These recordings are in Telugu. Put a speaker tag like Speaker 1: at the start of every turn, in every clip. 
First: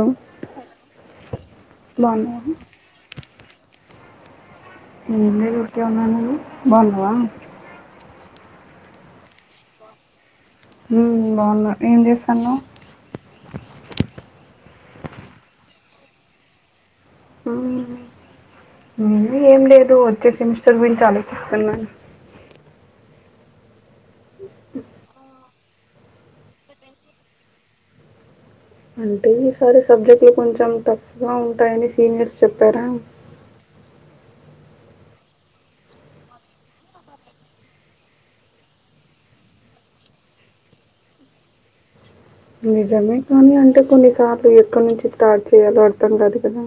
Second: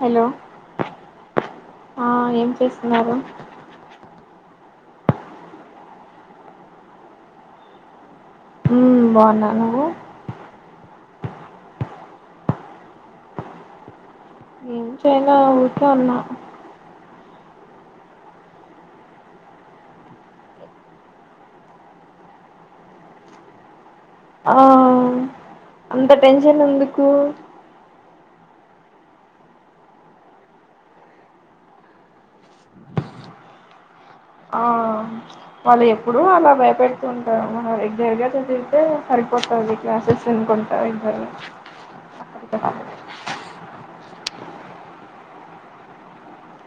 Speaker 1: హలో ఆ ఏం
Speaker 2: బాగున్నావా
Speaker 1: చేస్తున్నారు
Speaker 2: ఏం లేదు ఊరికే ఉన్న నువ్వు బాన్నావా
Speaker 1: ఉ బాన్నా నువ్వు
Speaker 2: ఉ బాన్నా ఏం చేస్తున్నావ్
Speaker 1: ఏం చేయలే ఊరికే ఉన్నా
Speaker 2: ఉ నేను ఏం లేదు వచ్చే సెమిస్టర్ గురించి ఆలోచిస్తున్నాను
Speaker 1: ఆ అంత టెన్షన్ ఎందుకు
Speaker 2: అంటే ఈసారి సబ్జెక్ట్లు కొంచెం టఫ్ గా ఉంటాయని సీనియర్స్ చెప్పారా
Speaker 1: వాళ్లు ఎప్పుడుూ అలా భయపెడుతూ ఉంటారు మనం రెగ్యులర్ గా చదివితే సరిపోతది ఈ క్లాసెస్ విన్ కుంటా ఇవ్వరు
Speaker 2: నిజమే కానీ అంటే కొన్నిసార్లు ఎక్కడి నుంచి స్టార్ట్ చేయాలో అర్థం కాదు కదా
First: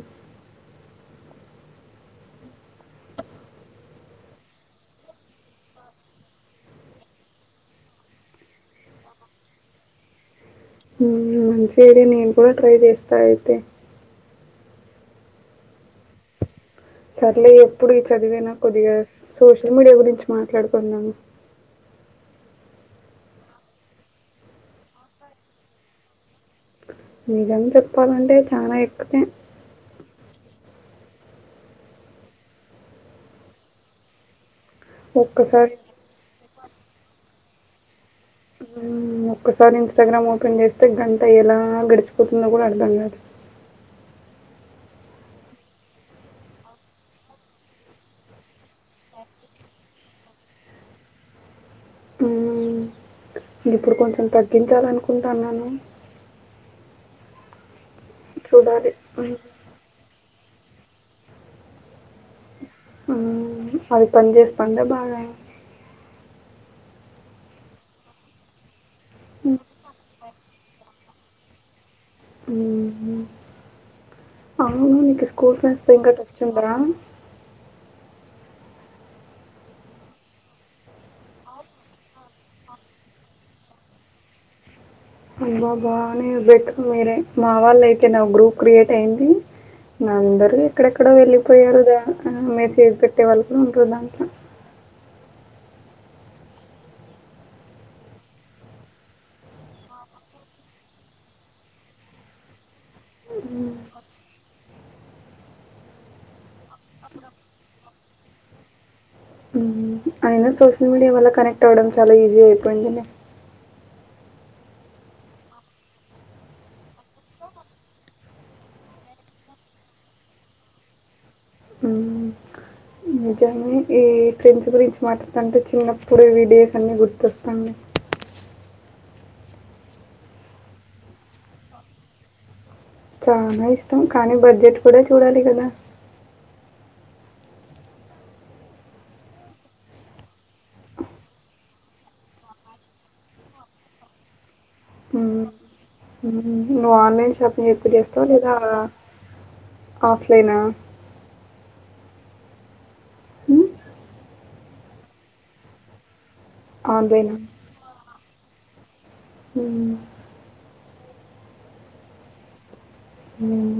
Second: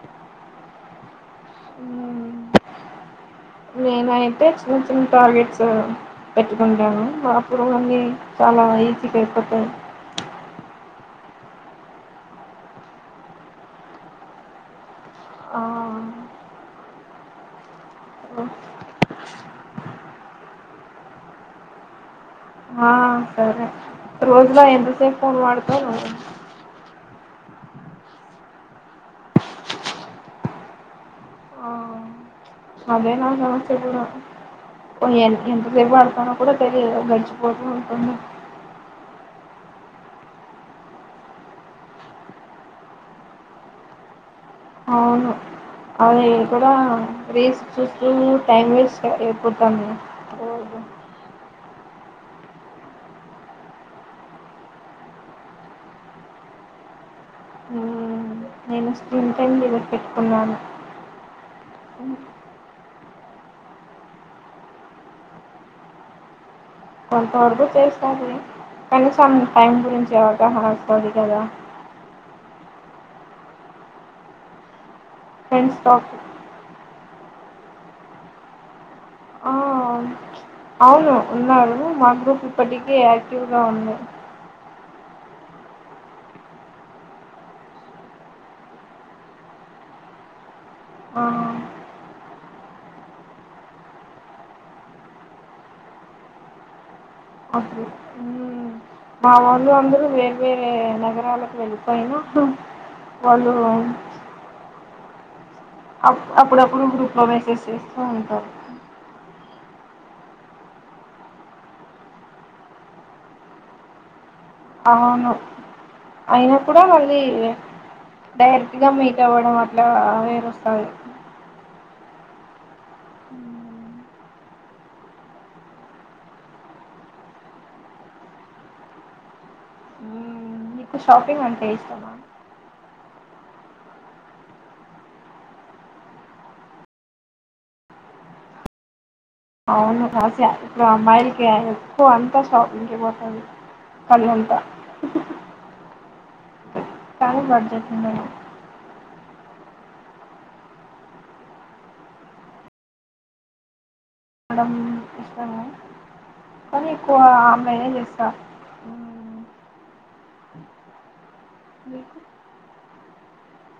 Speaker 1: నేనయితే చిన్న చిన్న టార్గెట్స్ పెట్టుకుంటాను మాప్పుడు అన్ని చాలా ఆ ఈజీగా అయిపోతది
Speaker 2: ఉ మంచిది నేను కూడా ట్రై చేస్తా అయితే
Speaker 1: ఆ
Speaker 2: సర్లే ఎప్పుడు ఈ చదువేనా కొద్దిగా సోషల్ మీడియా గురించి మాట్లాడుకుందాము
Speaker 1: ఆ సరే రోజులో ఎంతసేపు ఫోన్ వాడుతవు నువ్వు
Speaker 2: నిజం చెప్పాలంటే చాలా ఎక్కువే
Speaker 1: ఆ అదే నా సమస్య కూడా పోనీ ఎంత ఎంత
Speaker 2: ఒక్కసారి
Speaker 1: సేపు పడుతదొ కూడా పెరి గడిచిపోతూ ఉంటుంది
Speaker 2: ఊ ఒక్కసారి ఇన్స్టాగ్రామ్ ఓపెన్ చేస్తే గంట ఎలా గడిచిపోతుందో కూడా అర్థం కాదు
Speaker 1: అవును అవును నేను కూడా రీల్స్ చూస్తూ టైమ్ వేస్ట్ అయిపోతాంది
Speaker 2: హ్మ్. ఇప్పుడు కొంచెం తగ్గించాలనుకుంటాన్నాను
Speaker 1: మ్మ్. నేను స్క్రీన్
Speaker 2: హ్మ్.
Speaker 1: టైం డెలిర్ పెట్టుకున్నాను
Speaker 2: హు అది పని చేస్తందా బాగా
Speaker 1: కొంతవరకు చేస్తది కనీసం టైం గురించి అవగాహన వస్తది గాదా
Speaker 2: ఉహు అవును నీకు స్కూల్ ఫ్రెండ్స్ ఇంకా టట్ ఉండరా
Speaker 1: ఆ అవును ఉన్నారూ మా గ్రూప్ ఇప్పటికీ యాక్టివ్గా ఉంది
Speaker 2: అబ్బాబా నీ బేట్టుకు మీరే మా వాళ్ళ అయితే నా గ్రూప్ క్రియేట్ అయింది నా అందరూ ఎక్కడెక్కడో
Speaker 1: ఆ
Speaker 2: వెళ్ళిపోయారుగా ఆ మెసేజ్ పెట్టే వాళ్ళు కూడా ఉండరు దాంట్లో
Speaker 1: అప్పుడు ఊ మా వాళ్ళు అందరు వేరే వేరే నగరాలకు వెళ్ళిపోయినా దు వాళ్ళు
Speaker 2: హ్మ్.
Speaker 1: అప్ అప్పుడప్పుడు గ్రూప్ లో మెసేజ్ చేస్తూ ఉంటారు
Speaker 2: హు అయినా సోషల్ మీడియా వల్ల కనెక్ట్ అవడం చాలా ఈజీ అయిపోయింది లే
Speaker 1: అవును అయిన కూడా మళ్ళీ డైరెక్ట్ గా మీట్ అవ్వడం అట్లా వేరు వస్తది
Speaker 2: హ్మ్. నిజమే ఈ ఫ్రెండ్స్ గురించి మాట్లాడుతంటే చిన్నప్పుడు వీడియోస్ అన్ని గుర్తొస్తున్నాయి
Speaker 1: హ్మ్. నీకు షాపింగ్ అంటే ఇష్టమా
Speaker 2: చానా ఇష్టం కానీ బడ్జెట్ కూడా చూడాలి కదా
Speaker 1: అవును ఆశ ఇప్పుడు అమ్మాయిలకి ఎక్కువ అంతా షాపింగ్ కే పోతది కల్ ఉంట
Speaker 2: హ్మ్. నువ్వు ఆన్లైన్ షాపింగ్ ఎక్కువ చేస్తావ
Speaker 1: ఉండదు.
Speaker 2: లేదా ఆఫ్ లైనా
Speaker 1: కోనడం ఇష్టం కానీ ఎక్కువ
Speaker 2: ఆన్‌లైనా?
Speaker 1: ఆన్లైన్ చేస్తా మ్మ్.
Speaker 2: హ్మ్.
Speaker 1: మీకు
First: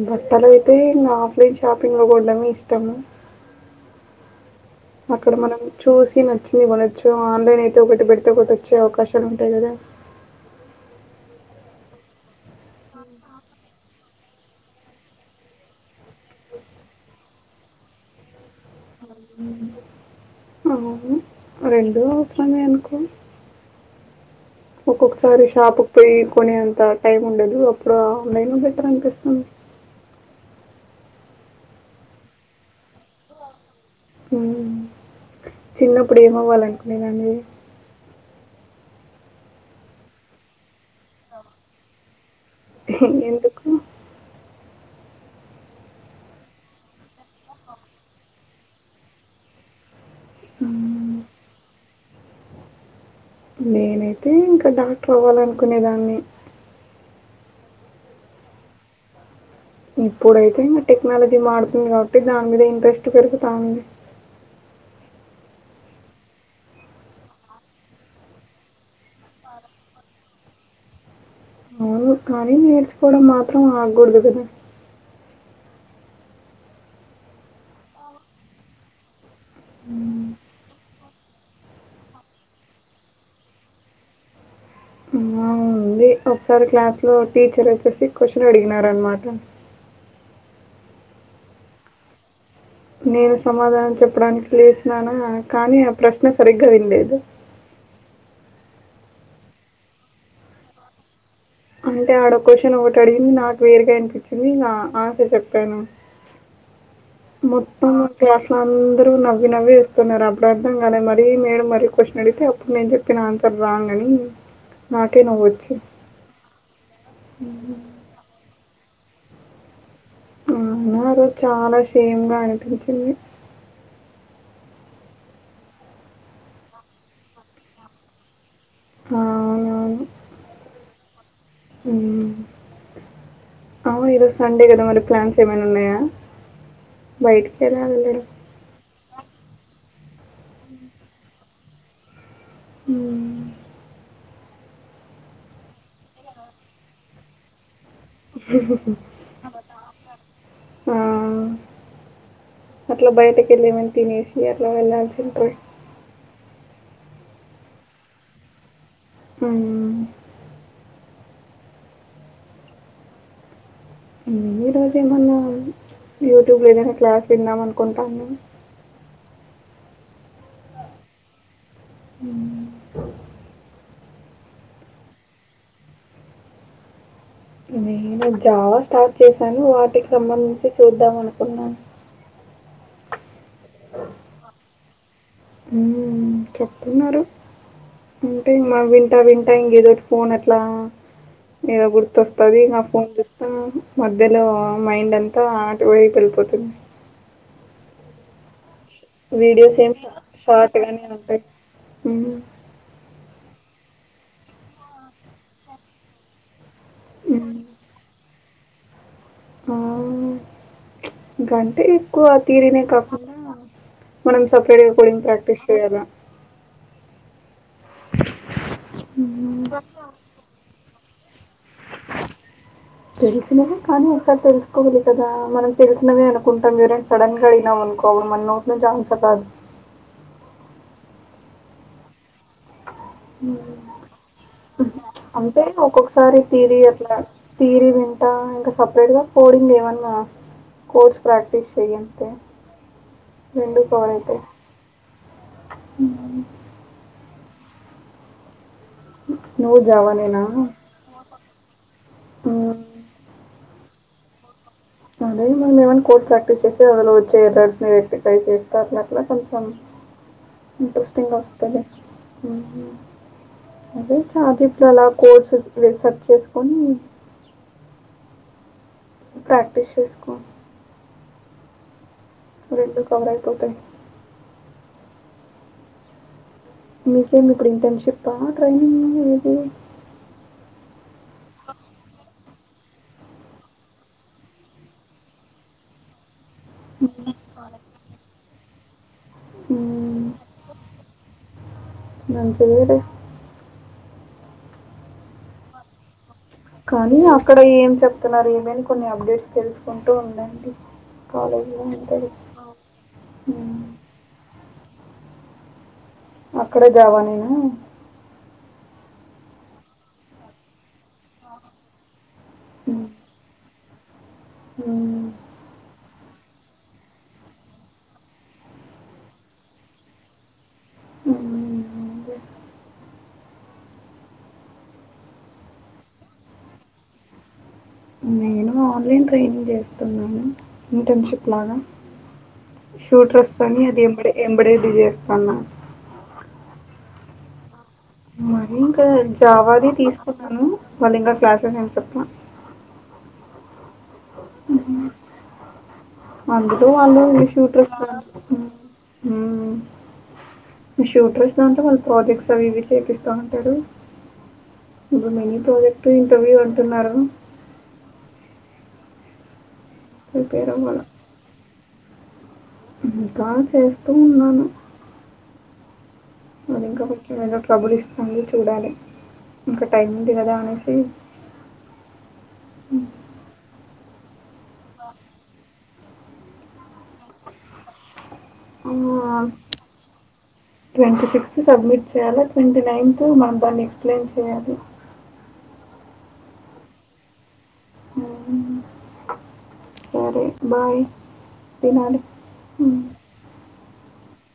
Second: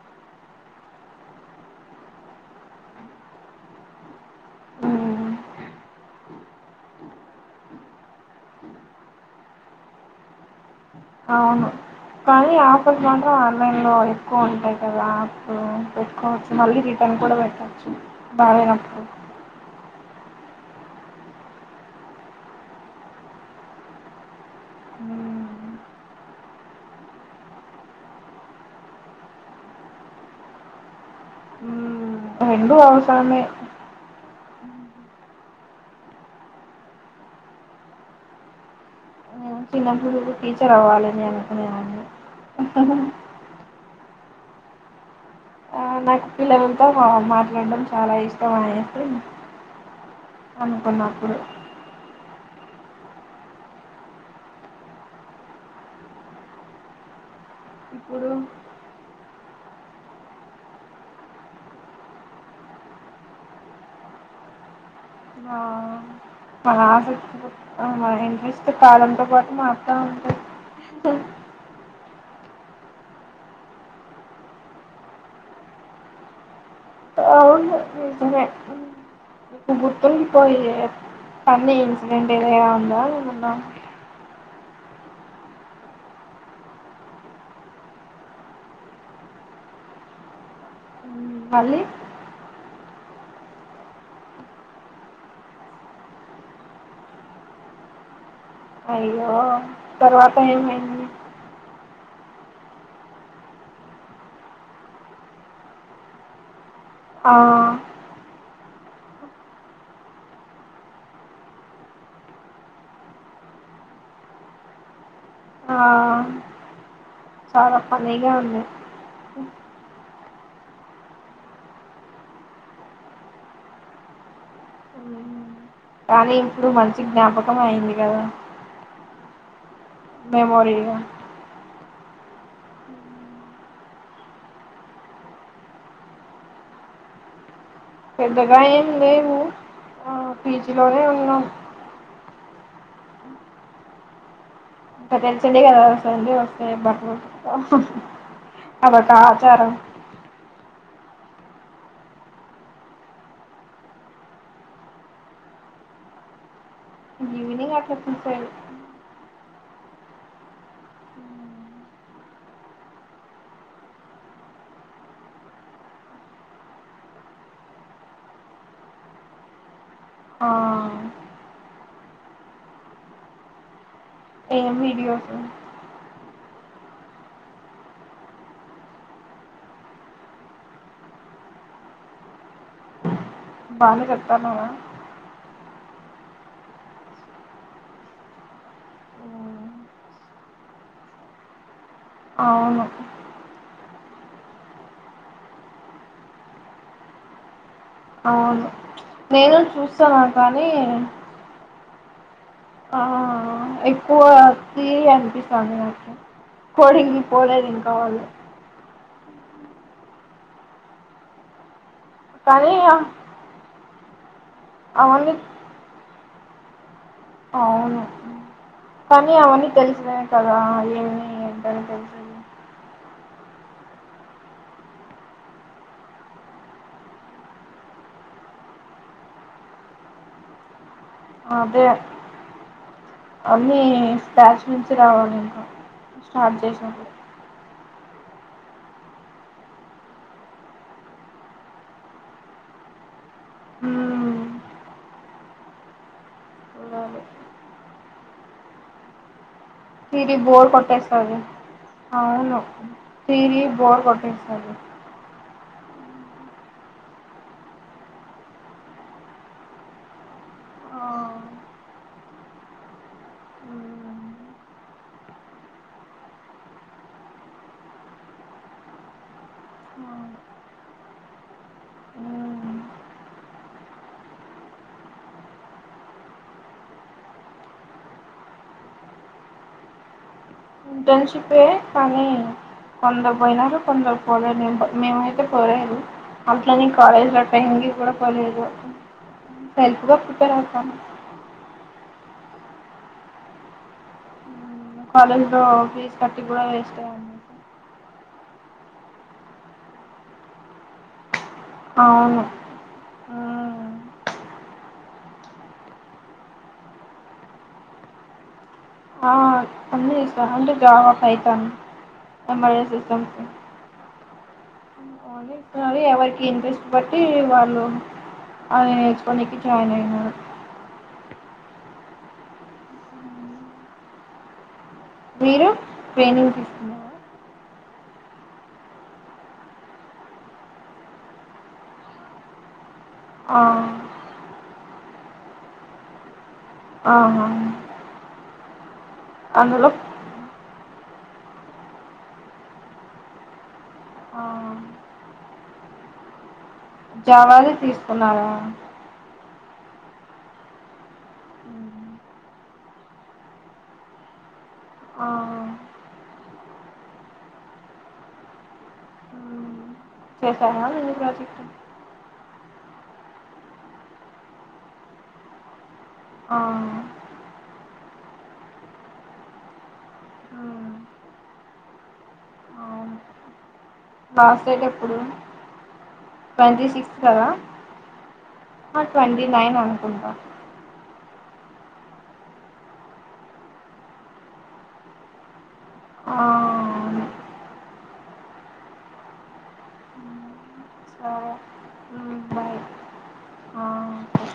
Speaker 2: బట్టలు అయితే ఇంగ ఆఫ్లైన్ షాపింగ్ లో కొనడం ఇష్టము
Speaker 1: మ్మ్
Speaker 2: అక్కడ మనం చూసి నచ్చింది కొనొచ్చు ఆన్లైన్ అయితే ఒకటి పెడితే ఒకటి వచ్చే అవకాశాలు ఉంటాయి కదా
Speaker 1: అవును కానీ ఆఫర్స్ మాత్రం ఆన్లైన్ లో ఎక్కువ ఉంటాయి కదా ఆప్ పెట్టుకోవచ్చు మళ్ళీ రిటర్న్ రిటర్న్ పెట్టొచ్చు బాగాలేనప్పుడు
Speaker 2: ఉ రెండ అట్లనే అనుకో ఒక్కొక్కసారి షాప్ కు పోయి కొనే అంత టైమ్ ఉండదు అప్పుడు ఆన్లైన్ లో బెటర్ అనిపిస్తుంది.
Speaker 1: మ్మ్ రెండు అవసరమే
Speaker 2: ఉమ్ చిన్నప్పుడు ఏమవ్వాలనుకునేదండి
Speaker 1: నేను చిన్నప్పుడు టీచర్ అవ్వాలిని అనుకునేదాన్ని
Speaker 2: ఎందుకు?
Speaker 1: నాకు పిల్లలతో మా మాట్లాడడం చాలా ఇష్టం అయితే
Speaker 2: హ్మ్.
Speaker 1: అనుకున్నప్పుడు
Speaker 2: నేనైతే ఇంకా డాక్టర్ అవ్వాలనుకునేదాన్ని
Speaker 1: ఇప్పుడు
Speaker 2: ఇప్పుడైతే ఇంకా టెక్నాలజీ వాడుతుంది కాబట్టి దాని మీద ఇంట్రెస్ట్ పెరుగుతా ఉంది.
Speaker 1: ఆ మన ఆసక్తి మన ఇంట్రెస్ట్ కాలంతో పాటు మరిత ఉంటాయి. హా
Speaker 2: అవును కానీ నేర్చుకోవడం మాత్రం ఆగకూడదు కదా
Speaker 1: ఉమ్ సరే
Speaker 2: హ్మ్.
Speaker 1: తరిగిపోయే తన్వి ఇన్సిడెంట్ ఏదైనా ఉందాన్న
Speaker 2: దే ఒకసారి క్లాస్ లో టీచర్ వచ్చేసి క్వశ్చన్ అడిగినార అనమాట
Speaker 1: మళ్ళీ
Speaker 2: నేను సమాధానం చెప్పడానికి లేసిననా కానీ ఆ ప్రశ్న సరిగ్గా వినలేదు.
Speaker 1: అయ్యో తర్వాత ఏమైంది
Speaker 2: అంటే ఆడ క్వశ్చన్ ఒకటి అడిగింది నాకు వేరుగా ఇనిపించింది ఇగ ఆన్సర్ చెప్పాను
Speaker 1: ఆ
Speaker 2: మొత్తం మా క్లాస్ అందరూ నవ్వి నవ్వి చూస్తున్నారు అప్పుడు అర్థంగానే మరీ మెడం మరీ క్వశ్చన్ అడిగితే అప్పుడు నేను చెప్పిన ఆన్సర్ రాంగ్ అని నాకే నవ్వు వచ్చు
Speaker 1: ఆ చాలా ఫన్నీగా ఉంది
Speaker 2: అవునా ఆ రోజు చాలా షేమ్ గా అనిపించింది
Speaker 1: మ్మ్. కానీ ఇప్పుడు మంచి జ్ఞాపకం అయింది కదా
Speaker 2: ఆ
Speaker 1: మెమోరీగా
Speaker 2: హుమ్ ఆ ఈరోజు సండే కదా మరి ప్లాన్స్ ఏమైనా ఉన్నాయా బయటికిలి
Speaker 1: పెద్దగా ఏం లేవు ఆ పీజీలోనే ఉన్నాం
Speaker 2: ఉమ్
Speaker 1: ఇంకా తెలిసిందే కదా సండే వస్తే బట్టలు ఉతుకుతాం అదొక ఆచారం
Speaker 2: ఆ అట్లా బయటకి వెళ్ళ ఏమన్నా తినేసి అట్లా వెళ్ళల్సి ఉంటది.
Speaker 1: ఇగ అట్ల ఫుల్ [unintelligible]
Speaker 2: ఉమ్ ఉమ్ ఈరోజు ఏమన్నా యూట్యూబ్లో ఏదైనా క్లాసు విన్నమనుకుంటాన్న
Speaker 1: ఆ
Speaker 2: ఉమ్
Speaker 1: ఏమీ వీడియోస్
Speaker 2: నేను జావా స్టార్ట్ చేశాను వాటికి సంబంధించి చూద్దాం అనుకున్నాను
Speaker 1: బానే చెప్తన్నావా
Speaker 2: ఉమ్ చెప్తున్నారు అంటే మా వింటా వింటా ఇంకేదోటి ఫోన్ ఎట్లా ఏదో గుర్తొస్ పదిగా
Speaker 1: అవును
Speaker 2: ఫోన్ చూస్తా మధ్యలో మైండ్ అంతా అటు వైపు వెళ్ళిపోతుంది
Speaker 1: అవును నేను
Speaker 2: వీడియోస్ ఏమి
Speaker 1: చూస్తాను కానీ
Speaker 2: షార్ట్ గానే ఉంటాయి ఉమ్
Speaker 1: ఆ ఎక్కువ ఫీల్ అనిపిస్తుంది నాకు కోడింకి పోలేదు ఇంకా వాళ్లు
Speaker 2: ఉమ్ గంటే ఎక్కువ థియరీ
Speaker 1: కానీ
Speaker 2: నే కాకుండా మనం సపరేట్ గా కోడింగ్
Speaker 1: అవన్నీ
Speaker 2: ప్రాక్టీస్ చేయాల
Speaker 1: అవును కానీ అవన్నీ తెలిసినవే కదా ఏ ఏంటంట తెలిసేది
Speaker 2: తెలిసినవే కానీ ఒకసారి తెలుసుకోవాలి కదా మనం తెలిసినవే అనుకుంటాం గాని మరి సడన్ గా అయినా కొన్ని కొన్ని మన నోటి నుంచి ఆన్సర్ రాదు
Speaker 1: అదే
Speaker 2: అ
Speaker 1: అన్నీ స్క్రాచ్
Speaker 2: ఉమ్
Speaker 1: నుంచి రావాలి ఇంకా
Speaker 2: అంటే ఒక్కొక్కసారి
Speaker 1: స్టార్ట్
Speaker 2: థియరీ
Speaker 1: చేసినప్పుడు
Speaker 2: అట్లా థియరీ వి ఆ ఇంకా సపరేట్ గా కోడింగ్ ఏమన్నా కోడ్స్ ప్రాక్టీస్ చెయ్ అంతే రెండు పాయింటే
Speaker 1: మ్మ్
Speaker 2: ఉమ్
Speaker 1: చూడాలి
Speaker 2: నువ్వు జావా
Speaker 1: థియరీ
Speaker 2: నేనా?
Speaker 1: బోర్ కొట్టేస్తది అవును
Speaker 2: హ్మ్.
Speaker 1: థియరీ బోర్ కొట్టేస్తది
Speaker 2: అదే మనం ఏమైనా కోడ్స్ ప్రాక్టీస్ చేస్తే అందులో వచ్చే ఎర్రర్స్ నీ రెక్టిఫై చేస్తారు అట్లా కొంచెం
Speaker 1: ఆ
Speaker 2: ఇంట్రెస్టింగ్ వస్తది ఉమ్ అదే
Speaker 1: మ్మ్
Speaker 2: చాట్ జీపిటి అలా కోడ్స్ రీసెర్చ్ చేసుకొని ప్రాక్టీస్ చేసుకో
Speaker 1: మ్మ్
Speaker 2: రెండు [unintelligible] కాటన్ మీకేం ఇప్పుడు ఇంటర్న్షిప్పా ట్రైనింగ్ ఏది
Speaker 1: ఇంటర్న్షిపే కానీ కొందరు పోయినారు కొందరు పోలేదు మేమయితే పోలేదు అట్లనే కాలేజ్ గట్ట టైమ్ కి కూడా పోలేదు సెల్ఫ్ గా
Speaker 2: హ్మ్.
Speaker 1: ప్రిపేర్ అవుతున్నాం
Speaker 2: అంతే కదా
Speaker 1: కాలేజీలో ఫీజు కట్టి కూడా వేస్టే
Speaker 2: కానీ అక్కడ ఏం చెప్తున్నారు ఏమని కొన్ని అప్డేట్స్ తెలుసుకుంటూ ఉండండి కాలేజీలో ఉంటది
Speaker 1: అవును
Speaker 2: ఆ ఉ
Speaker 1: మ్మ్
Speaker 2: అక్కడ జావా నేనా
Speaker 1: అ అన్ని చేస్తారు అంటే జావా పైతాన్ ఎంబెడెడ్
Speaker 2: హ్మ్.
Speaker 1: సిస్టమ్స్
Speaker 2: హ్మ్.
Speaker 1: ఓన్లీ [unintelligible] ఇంట్రెస్ట్ బట్టి వాళ్ళు అది నేర్చుకోనికి జాయిన్ అయినారు
Speaker 2: ఉమ్
Speaker 1: మీరు ట్రైనింగ్ తీస్తుకున్నావా
Speaker 2: నేను ఆన్లైన్ ట్రైనింగ్ చేస్తున్నాను ఇంటర్న్షిప్ లాగా షూటర్
Speaker 1: ఆ
Speaker 2: వస్తాని ఎంబెడ్ ఎంబెడెడ్ చేస్తానా
Speaker 1: ఆహా
Speaker 2: మరి ఇంక జావా నే
Speaker 1: అందులో
Speaker 2: తీసుకున్నాను వాళ్ళు ఇంకా క్లాసెస్ ఏం చెప్పాలా
Speaker 1: ఆ
Speaker 2: ఉహు ఆ ఉ అను [unintelligible] ఉ
Speaker 1: జావాది తీసుకున్నారా
Speaker 2: ఉ మీ షూటర్ వస్తినా ఉంటే వాళ్ళ
Speaker 1: మ్మ్.
Speaker 2: ప్రాజెక్ట్స్ అవి ఇవి చేపిస్తా ఉంటడు
Speaker 1: ఆ
Speaker 2: ఇప్పుడు మినీ ప్రాజెక్ట్ ఇంటర్వ్యూ అంటున్నారు ప్రిపేర్
Speaker 1: చేసావా
Speaker 2: అవ్వాలా.
Speaker 1: నిన్న ప్రాజెక్ట్
Speaker 2: ఇంకా చేస్తూ ఉన్నాను
Speaker 1: ఆ
Speaker 2: అది ఇంకా ముఖ్యమైనోట్ ట్రబుల్ ఇస్తుంది చూడాలి ఇంకా టైం ఉంది కదా అనేసి
Speaker 1: మ్మ్.
Speaker 2: అ
Speaker 1: లాస్డేట్ ఎప్పుడు ట్వంటీ సిక్స్ కదా
Speaker 2: అ
Speaker 1: ట్వంటీ నైన్ అనుకుంటా
Speaker 2: ట్వంటీ ఫిఫ్త్ సబ్మిట్ చేయాల ట్వంటీ నైన్త్ మనం దాన్ని ఎక్స్ప్లెయిన్ చేయాలి
Speaker 1: ఆ అవును
Speaker 2: అ సరే బాయ్ తినాలి
Speaker 1: సరే బాయ్